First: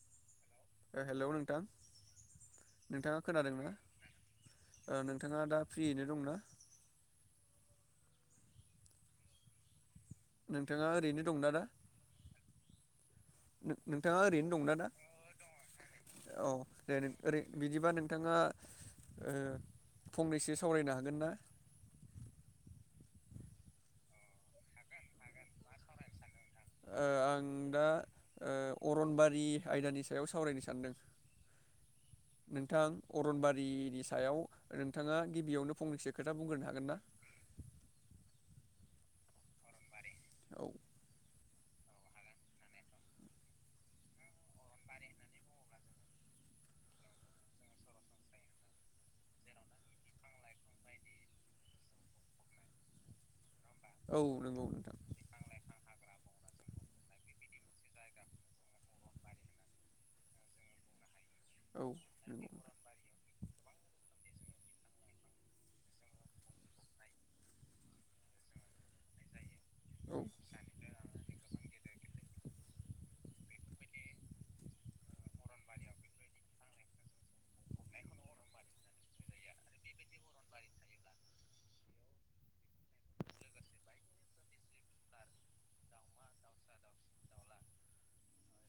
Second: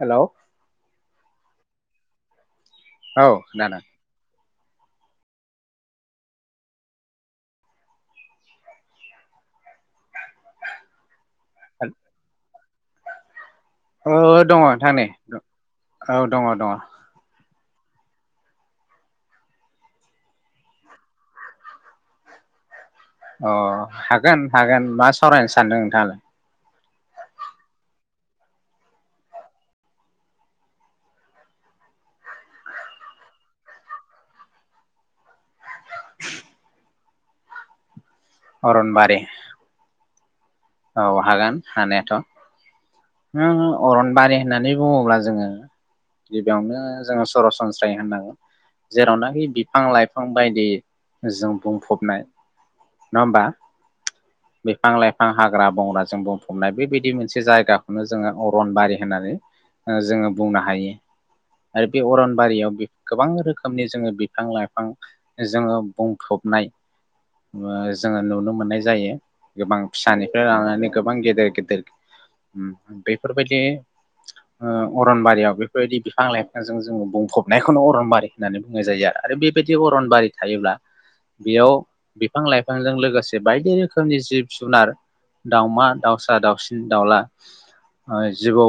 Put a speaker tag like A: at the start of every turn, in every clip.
A: हेल'
B: hello नोंथां।
A: औ
B: नोंथाङा खोनादोंना? ओ नोंथाङा दा फ्रियैनो दंना? नोंथाङा ओरैनो दंना दा?
A: खोनादों औ
B: नोंथाङा ओरैनो
A: दङ
B: दंना दा
A: नोंथांनि औ दङ दङ।
B: दे ओरै बिदिबा नोंथाङा फंनैसो सावरायनो हागोनना।
A: अ हागोन हागोन मा सावरायनो सानदों नोंथाङालाय।
B: आं दा अरनबारि आयदानि सायाव सावरायनो सानदों नोंथां अरनबारिनि सायाव नोंथाङा गिबियावनो फंनैसो खोथा बुंग्रोनो हागोना।
A: अरन बारि
B: औ
A: औ हागोन हानायाथ' ओङ अरनबारि होननानै बुंङोब्ला जोंङो गिबियावनो जोंङो सरासनस्रायै होननांगोन जेरावनाखि बिफां लाइफां बायदि जों बुंफबनाय नंङा होमबा
B: औ नोंगौ नोंथां
A: आबावनाजों बुंफबनाय बिबायदि मोनसे जायगाखौनो जोंङो ओ अरनबारि होननानै ओ जोंङो बुंनो हायो
B: औ
A: आरो बे
B: नंगौ
A: अरनबारियाव
B: नोंथां
A: बि गोबां रोखोम रोखोमनि जोंङो बिफां लाइफां जोंङो बुंफबनाय ओ जोंङो नुनो मोननाय जायो गोबां
B: औ
A: फिसानिफ्राय लानानै गोबां गेदेर गेदेर बेफोरबायदि ओ अरनबारियाव बेफोरबायदि बिफां लाइफांजों जोंङो बुंफबनायखौनो अरनबारि होननानै बुंनाय जायो आरो बेबायदि अरनबारि थायोब्ला बेयाव बिफां लाइफांजों लोगोसे बायदि रोखोमनि जिब जुनार दाउमा दाउसा दाउसिन दाउला ओ जिबौ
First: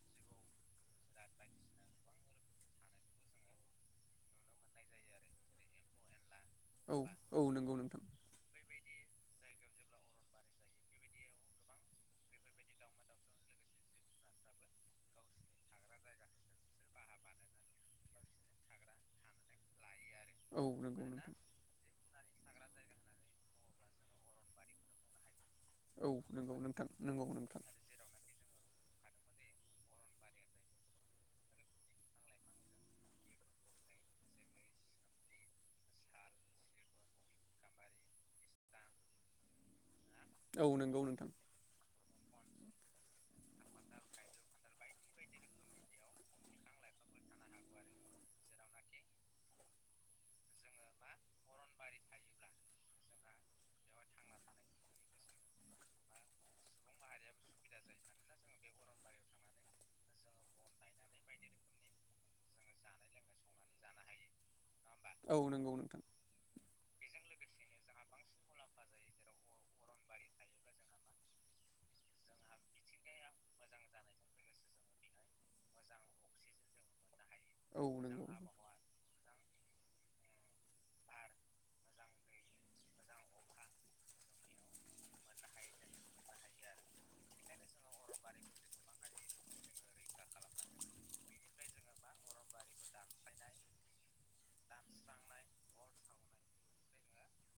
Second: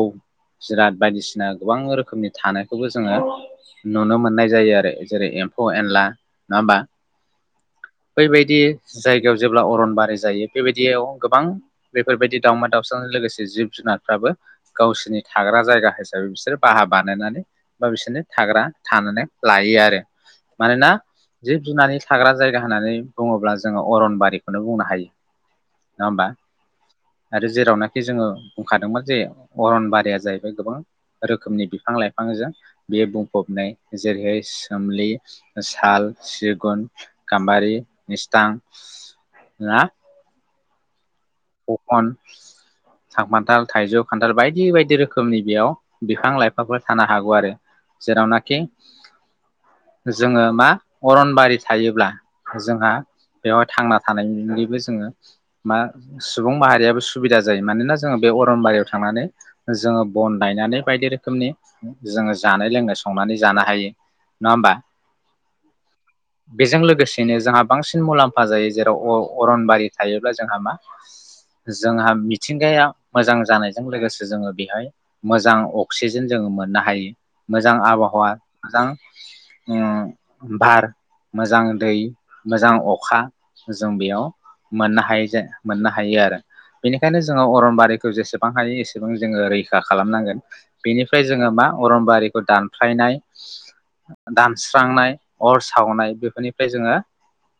A: जिराद बायदिसिना गोबां रोखोमनि थानायखौबो जोंङो नुनो मोननाय जायो आरो जै एमफौ एनला नंङा होमबा
B: औ औ नंगौ नोंथां
A: बैबादि जायगायाव जेब्ला अरन बारि जायो बेबायदियाव गोबां बेफोरबायदि दावमा दाउसाज लोगोसे जिब जुनारफ्राबो गावसिनि थाग्रा जायगा हिसाबै बिसोरो बाहा बानायनानै बा बिसोनो थाग्रा थानानै लायो आरो
B: औ
A: मानोना
B: नंगौ नोंथां
A: जिब जुनारनि थाग्रा जायग होननानै बुंङोब्ला जोंङो अरनबारिखौनो बुंनो हायो
B: औ
A: नंङा होमबा
B: नंगौ नोंथां नंगौ
A: आरो
B: नोंथां
A: जेरावनाखि जोंङो बुंखादोंमोन जे अरनबारिया जाहैबाय गोबां रोखोमनि बिफां लाइफांजों बियो बुंफबनाय जेरैहाय सोमलि साल सिगुन गाम्बारि मिस्थां ना
B: औ नोंगौ नोंथां
A: अखन सांमान्थाल थाइजौ खान्थाल बायदि बायदि रोखोमनि बेयाव बिफां लाइफांफोर थानो हागौ आरो जेरावनाखि जोंङो मा अरनबारि थायोब्ला जोंहा बेवहाय थांना थानायनिनिबो जोंङो मा सुबुं माहारियाबो सुबिदा जायो मानोना जोंङो बे अरनबारियाव थांनानै जोंङो बन लायनानै बायदि रोखोमनि जोंङो जानाय लोंनाय संनानै जानो हायो नंङा होमबा
B: औ नंगौ नोंथां
A: बेजों लोगोसे बिनो जोंहा बांसिन मुलाम्फा जायो जेराव अ अरनबारि थायोब्ला जोंहा मा जोंहा मिथिंगाया मोजां जानायजों लोगोसे जोंङो बिहाय मोजां अक्सिजेन जोंङो मोननो हायो मोजां
B: औ नंगौ
A: आबहावा मोजां ओम बार मोजां दै मोजां अखा जों बेयाव मोननो हायो जे मोननो हायो आरो बिनिखायनो जोंङो अरनबारिखौ जेसेबां हायो एसेबां जोंङो रैखा खालामनांगोन बिनिफ्राय जोंङो मा अरनबारिखौ दानफ्लायनाय दानस्र स्रांनाय अर सावनाय बेफोरनिफ्राय जोंङो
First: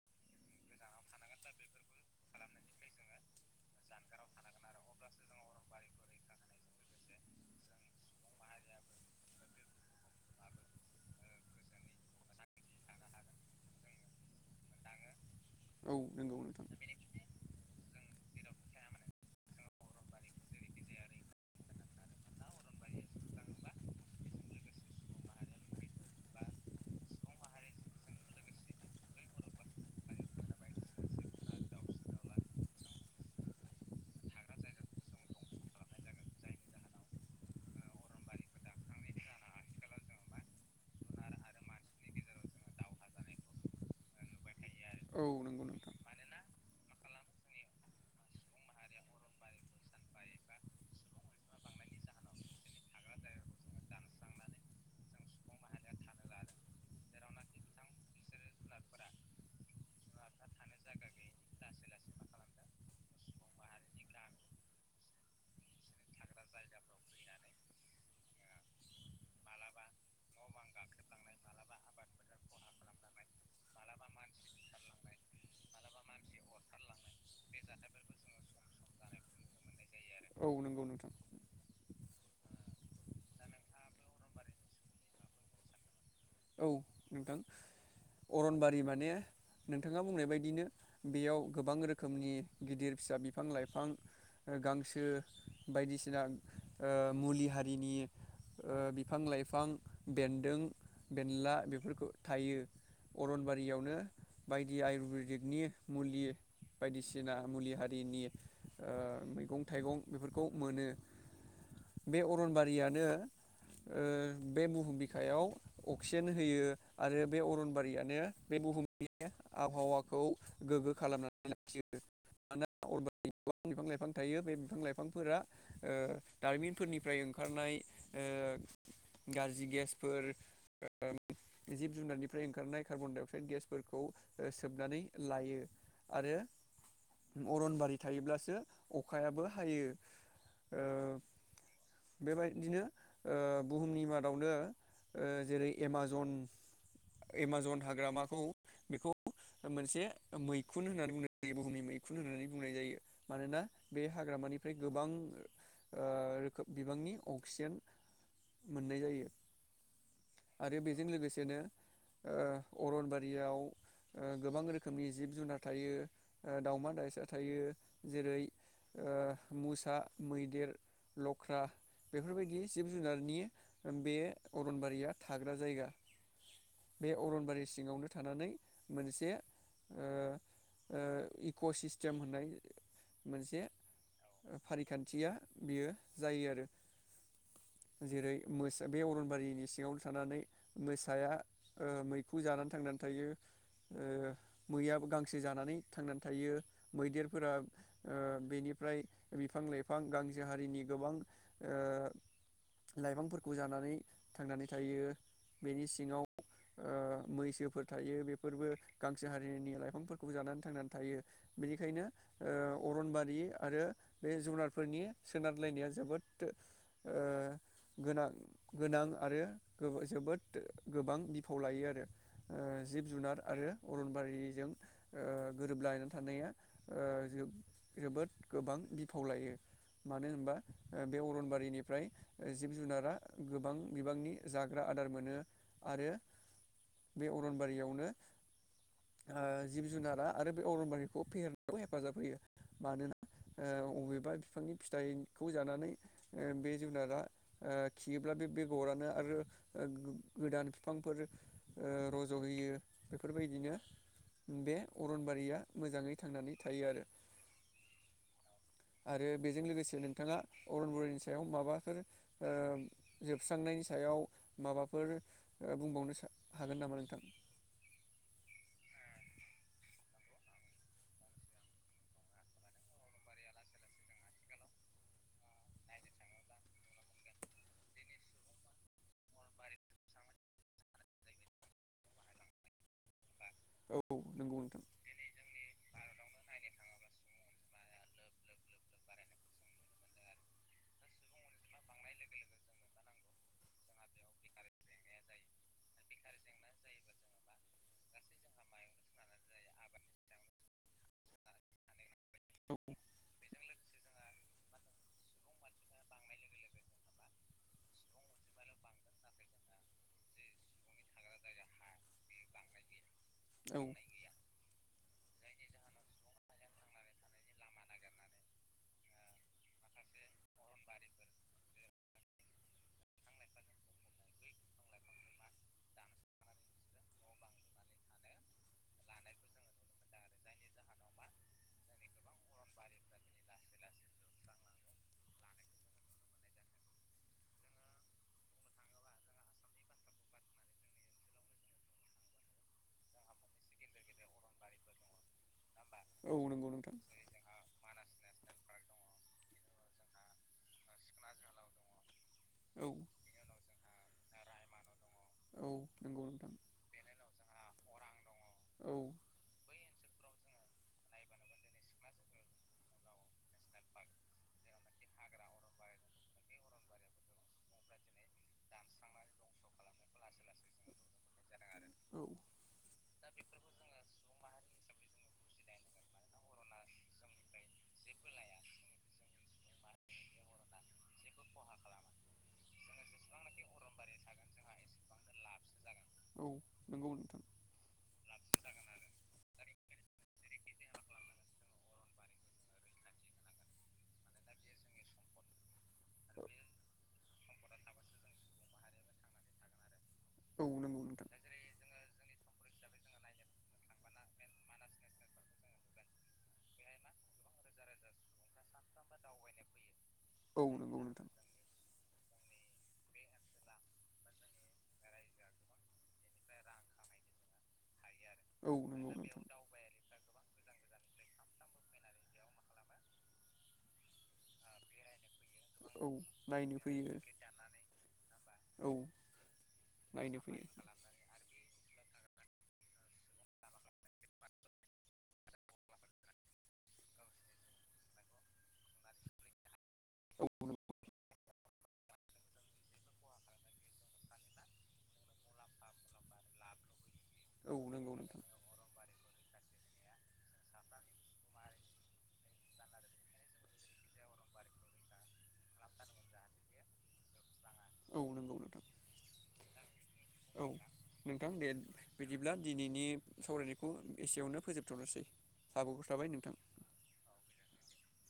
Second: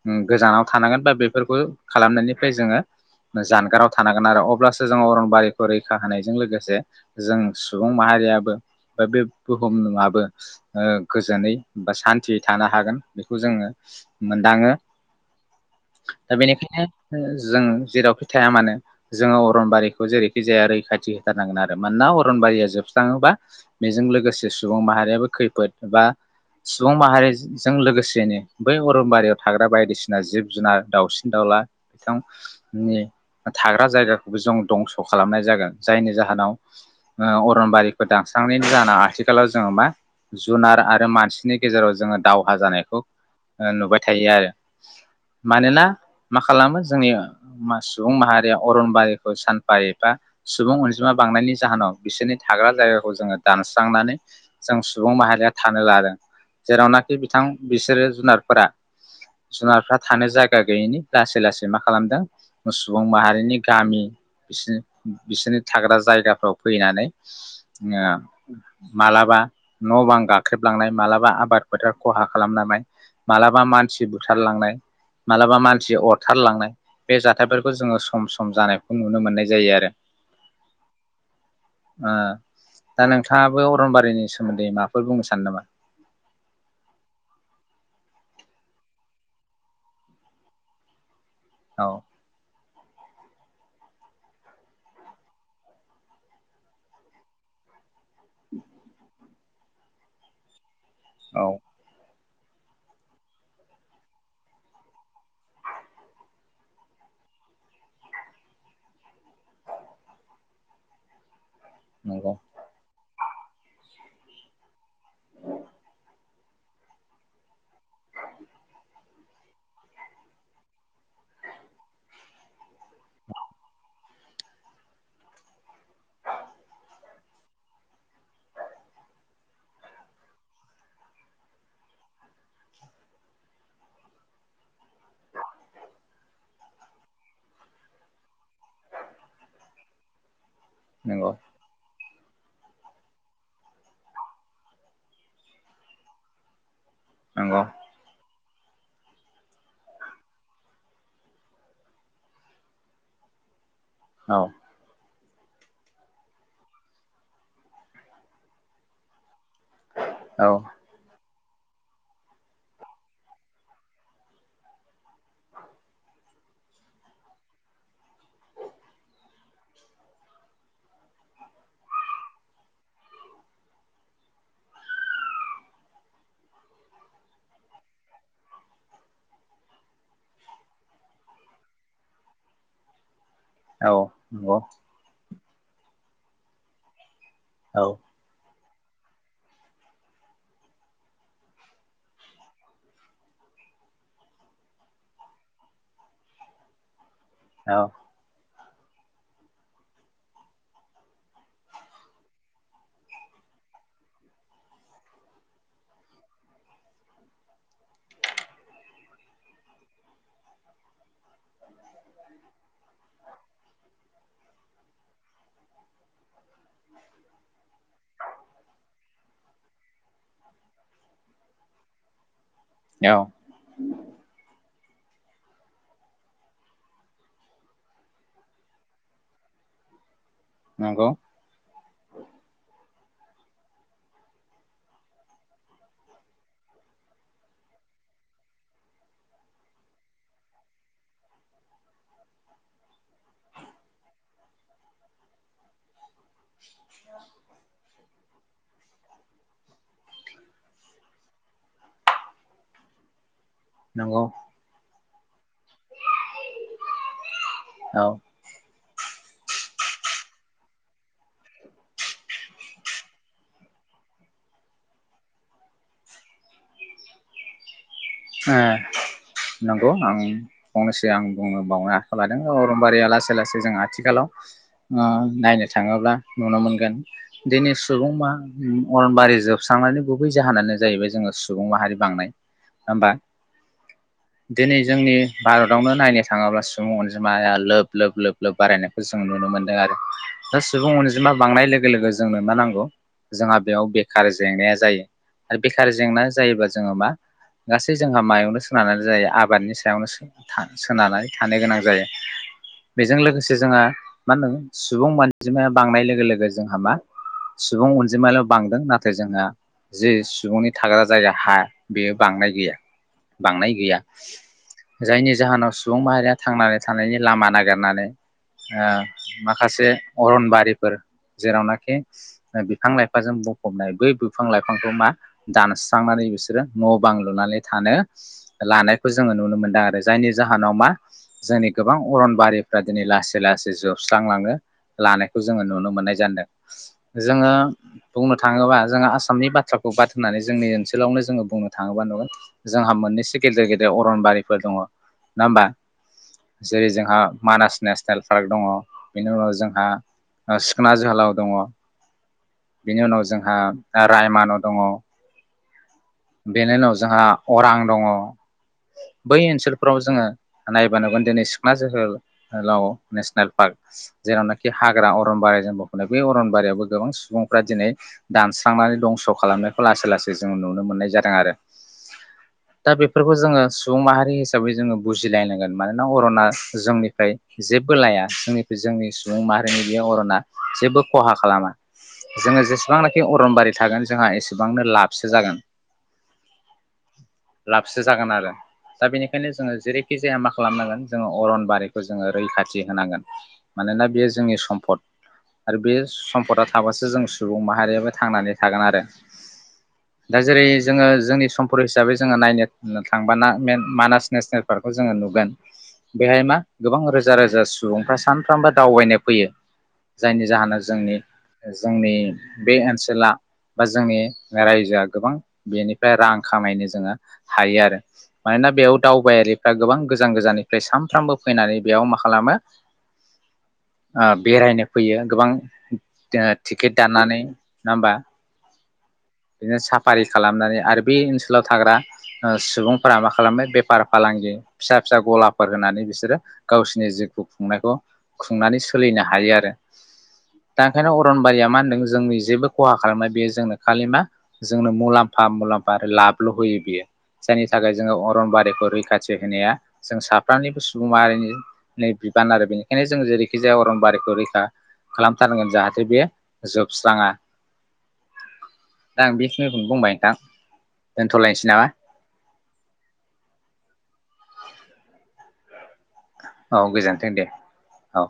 A: ओं गोजानाव थानांगोन बा बेफोरखौ खालामनायनिफ्राय जोंङो जानगाराव थानांगोन आरो अब्लासो जों अरनबारिखौ रैखा होनायजों लोगोसे जों सुबुं माहारियाबो ब बे बुहुमाबो ओ गोजोनै ओ सान्ति थानो हागोन बेखौ जोंङो मोनदांङो
B: औ
A: दा
B: नंगौ नोंथां
A: बेनिखायनो जों जेेरावखि थाया मानो जोंङो अरनबारिखौ जेरैखि जाया रैखाथि होथारनांगोन आरो मानोना अरनबारिया जोबस्रांङोबा बेजों लोगोसे सुबुं माहारियाबो खैफोद बा सुबुं माहारिजों लोगोसेनो बै अरनबारियाव थाग्रा बायदिसिना जिब जुनार दाउसिन दाउला थां नि थाग्रा जायगाखौबो जों दंस' खालामनाय जागोन जायनि जाहोनाव ओ अरनबारिखौ दानस्रांनायनि जाहोनाव आथिखालाव जोंङो मा जुनार आरो मानसिनि गेजेराव जोंङो दावहा जानायखौ ओ नुबाय थायो आरो।
B: औ नंगौ
A: मानोना
B: नोंथां
A: मा खालामो जोंनिआ मा सुबुं माहारिया अरनबारिखौ सानफा एफा सुबुं अनजिमा बांनायनि जाहोनाव बिसोरनि थाग्रा जायगाखौ जोंङो दानस्रांनानै जों सुबुं माहारिया थानो लादों जेरावनाखि बिथां बिसोरो जुनारफोरा जुनारफ्रा थानो जायगा गैयिनि लासै लासै मा खालामदों सुबुं माहारिनि गामि बिसि बिसोरनि थाग्रा जायगाफ्राव फैनानै ओ मालाब बा न' बां गाख्रेबलांनाय मालाबा आबाद फोथार खहा खालामलांनाय मालाबा मानसि बुथारलांनाय मालाबा मानसि अरथारलांनाय जाथायफोरखौ जोङो सम सम जानायखौ नुनो मोननाय जायो आरो।
B: औ नंगौ नोंथां
A: ओ दा नोंथाङाबो अरनबारिनि सोमोन्दै माबाफोर बुंनो सानो नामा?
B: औ नोंथां अरनबारि माने नोंथाङा बुंनाय बायदिनो बेयाव गोबां
A: औ
B: रोखोमनि गिदिर फिसा बिफां लाइफां गांसो बायदिसिना ओ मुलि हारिनि ओ बिफां लाइफ फां बेनदों बेनला
A: औ
B: बेफोरखौ थायो अरनबारियावनो बायदि आयुरवेदिकनि मुलि बायदिसिना मुलि हारिनि ओ मैगं थाइगं बेफोरखौ मोनो। बे
A: नंगौ
B: अरनबारियानो ओ बे बुहुम बिखायाव अक्सिजेन होयो आरो बे अरनबारियानो बे बुहुमनि आबहावाखौ गोगो खालामनानै लाखियो मानोना अरनबारि गोबां बिफां लाइफां थायो बे बिफां लाइफांफोरा ओ दारिमिनफोरनिफ्राय ओंखारनाय ओ गाज्रि गेसफोर जिब जुनारनिफ्राय ओंखारनाय कार्बन डाइ अक्साइड गेसफोरखौ सोबनानै लायो आरो अरनबारि थायोब्लास सो अखायाबो हायो। ओ
A: नंगौ
B: बेबायदिनो ओ बुहुमनि मादावनो ओ जेरै- एमाजन
A: नंगौ
B: एमाजन हाग्रामाखौ बेखौ मोनसे मैखुन होननानै बुंनाय जायो बुहुमनि मैखुन होननानै बुंनाय जायो। मानोना बे
A: औ
B: हाग्रामानिफ्राय गोबां ओ रोखोम बिबांनि अक्सिजेन मोननाय जायो।
A: औ
B: आरो बेजों लोगोसे सेनो ओ अरनबारियाव ओ गोबां रोखोमनि जिब जुनार थायो ओ दावमा दाउसा थायो जेरै- ओ मुसा मैदेर लख्रा बेफोरबायदि जिब जुनारनि बे अरनबारिया थाग्रा जायगा बे अरनबारि सिङावनो थानानै मोनसे ओ ओ इक' सिस्टेम होननाय मोनसे
A: नंगौ
B: फारिखानथिया बेयो जायो आरो।
A: औ
B: जेरै- मोसा बे अरनबारिनि सिङाव थानानै मोसाया ओ मैखौ जानानै थांनानै थायो ओ मैयाबो गांसो जानानै थांनानै थायो। मैदेरफोरा
A: औ
B: ओ बेनि फ्राय बिफां लाइफां गांसो हारिनि गोबां ओ लाइफांफोरखौ जानानै थांनानै थायो बेनि सिङाव ओ मैसोफोर थायो बेफोरबो गांसो हारिनि लाइफांफोरखौ जानानै थांनानै थायो बेनिखायनो ओ अरनबारि आरो बे जुनारफोरनि सोनारलायनाया जोबोद ओ गोनां गोनां आरो जोबोद गोबां बिफाव लायो आरो ओ जिब जुनार आरो अरनबारिजों ओ गोरोबलायनानै थानाया ओ जोबोद गोबां बिफाव लायो मानो होनबा ओ
A: नंगौ
B: बे अरनबारिनि फ्राय जिब जुनारा गोबां बिबांनि जाग्रा आदार मोनो आरो बे अरनबारियावनो ओ जिब जुनारा आरो बे अरनबारिखौ फेहेरनायाव हेफाजाब होयो मानोना ओ अबेबा बिफांनि फिथाइखौ जानानै ओ बे जुनारा ओ खियोब्ला बे बेगरानो आरो ओ गोदान बिफांफोर ओ रज'होयो बेफोरबायदिनो
A: नंगौ
B: बे अरनबारिया मोजाङै थांनानै थायो आरो
A: औ ओ
B: आरो बेजों लोगोसे नोंथाङा अरन बरिनि सायाव माबाफोर ओ जोबस्रांनायनि सायाव माबाफोर ओ बुंबावनो हागोन नामा नोंथां?
A: ओ नंगौ आं फंनैसो आं बुंनो बावनो आखायाव लादों। ओ अरनबारिया लासै लासै जों आथिखालाव ओ नायनो थाङोब्ला नुनो मोनगोन दिनै सुबुंमा ओम अरनबारि जोबस्रांनायनि गुबै जाहोनानो जाहैबाय जोङो सुबुं माहारि बांनाय। होमबा
B: औ नंगौ
A: दिनै
B: नोंथां
A: जोंनि भारतावनो नायनो थाङोब्ला सुबुं अनजिमाया लोब लोब लोब लोब बारायनायखौ जों नुनो मोनदों आरो। दा सुबुं अनजिमा बांनाय लोगो लोगो जोंनो मा नांगौ जोंहा बेयाव बेखार जेंनाया जायो आरो बेखार जेंनाया जायोबा जोङो मा गासै जोंहा मायावनो सोनारनानै जायो आबादनि सायावनो सो था सोनारनानै थानो गोनां जायो। बेजों लोगोसे जोङो मा होनो सुबुं अजिमाया बांनाय लोगो लोगो जोंहा मा सुबुं अनजिमाल' बांदों नाथाय जोंहा जि सुबुंनि थाग्रा जायगा हा बांनाय गैया बांनाय गैया
B: औ
A: जायनि जाहोनाव सुबुं माहारिया थांनानै थानायनि लामा नागिरनानै ओ माखासे अरनबारिफोर जेरावनाखि बिफां लाइफांजों बुंफबनाय बै बिफां लाइफांखौ मा दानस्रांनानै बिसोरो न' बां लुनानै थानो लानायखौ जोङो नुनो मोनदों आरो जायनि जाहोनाव मा जोंनि गोबां अरनबारिफ्रा दिनै लासै लासै जोबस्रांलांनो लानायखौ जोङो नुनो मोननायजादों। जोङो बुंनो थाङोबा जोङो आसामनि बाथ्राखौ बाद होननानै जोंनि ओनसोलावनो जोङो बुंनो थाङोबा नुगोन जोंहा मोननैसो गेदेर गेदेर अरनबारिफोर दङ नङा होमबा?
B: औ नंगौ
A: जेरै-
B: नोंथां
A: जोंहा मानास नेसनेल पार्क दङ बेनि उनाव जों ओ सिखना जोहोलाव दङ
B: औ
A: बेनि उनाव जोंहा आ रायमान' दङ
B: औ नंगौ नोंथां
A: बेनि उनाव जोंहा अरां दङ
B: औ
A: बै ओनसोलफ्राव जोङो नायबा नुगोन दिनै सिख्ला जोहोलाव नेसनेल पार्क जेरावनाखि हाग्रा अरनबारि जों बुंफबनाय बे अरनबारियावबो गोबां सुबुंफ्रा दिनै दानस्रांनानै दंस' खालामनायखौ लासै लासै जों नुनो मोननाय ज आरो।
B: औ
A: दा बेफोरखौ जोङो सुबुं माहारि हिसाबै जोङो बुजिलायनांगोन। मानोना अरना जोंनिफ्राय जेबो लाया जों जोंनि सुबुं माहारिनि बे अरना जेबो खहा खालामा। जोङो जेसेबांनाखि अरनबारि थागोन जोंहा एसेबांनो लाबसो जागोन
B: औ नंगौ नोंथां
A: लाबसो जागोन आरो। दा बेनिखायनो जोङो जेरैखि जाया मा खालामनांगोन जोङो अरनबारिखौ जोङो रैखाथि होनांगोन मानोना बेयो जोंनि सम्पद आरो बे सम्पदा थाबासो जों सुबुं माहारियाबो थांनानै थागोन आरो। दा जेरै
B: औ नंगौ
A: जोङो
B: नोंथां
A: जोंनि सम्प हिसाबै जोङो नायनो नो थांबाना मानास नेसनेल पार्कखौ जोङो नुगोन बेहाय मा गोबां रोजा रोजा सुबुंफ्रा सानफ्रामबो दावबायनाय फैयोह जायनि
B: औ
A: जाहोनाव
B: नंगौ
A: जोंनि
B: नोंथां
A: जोंनि बे ओनसोला बा जोंनि रायजोआ गोबां बेनिफ्राय रां खामायनो जोङो हायो आरो। मानोना
B: औ
A: बेयाव
B: नंगौ नोंथां
A: दावबायारिफ्रा गोबां गोजान गोजाननिफ्राय सानफ्रामबो फैनानै बेयाव मा खालामो आ बेरायनो फैयो गोबां
B: औ
A: ओ
B: नायनो
A: टिकेट
B: फैयो
A: दाननानै नङा होमबा
B: औ
A: बिदिनो साफ आरि
B: नायनो फैयो
A: खालामनानै आरो बे ओनसोलाव थाग्रा ओ सुबुंफोरा मा खालामो बेफार फालांगि फिसा फिसा गलाफोर होनानै बिसोरो गावसिनि जिउखौ खुंनायखौ खुंनानै सोलिनो हायो आरो
B: औ
A: दा ओंखायनो अरनबारिया मा होनदों जोंनि जेबो खहा खालामनाय बेयो जोंनो खालि मा जोंनो मुलाम्फा मुलाम्फा आरो लाबल' होयो बियो जायनि
B: औ
A: थाखाय
B: नंगौ
A: जोङो
B: नोंथां
A: अरनबारिखौ रैखाथि बेहोनाया जों साफ्रोमनिबो सुबुं माहारिनि बिबान आरो बेनिखायनो जों जेरैखि जाया अरनबारिखौ रैखा खालामथारनांगोन जाहाथे बे जोबस्राङा
B: औ नंगौ नोंथां
A: दा आं बेखिनिखौनो बुंबाय नोंथां
B: औ नोंथां
A: दोनथ'लायनोसै
B: दे
A: नामा
B: बिदिब्ला दिनैनि सावरायनायखौ एसेयावनो फोजोबथ'नोसै साबायखर थाबाय नोंथां।
A: औ गोजोनथों दे औ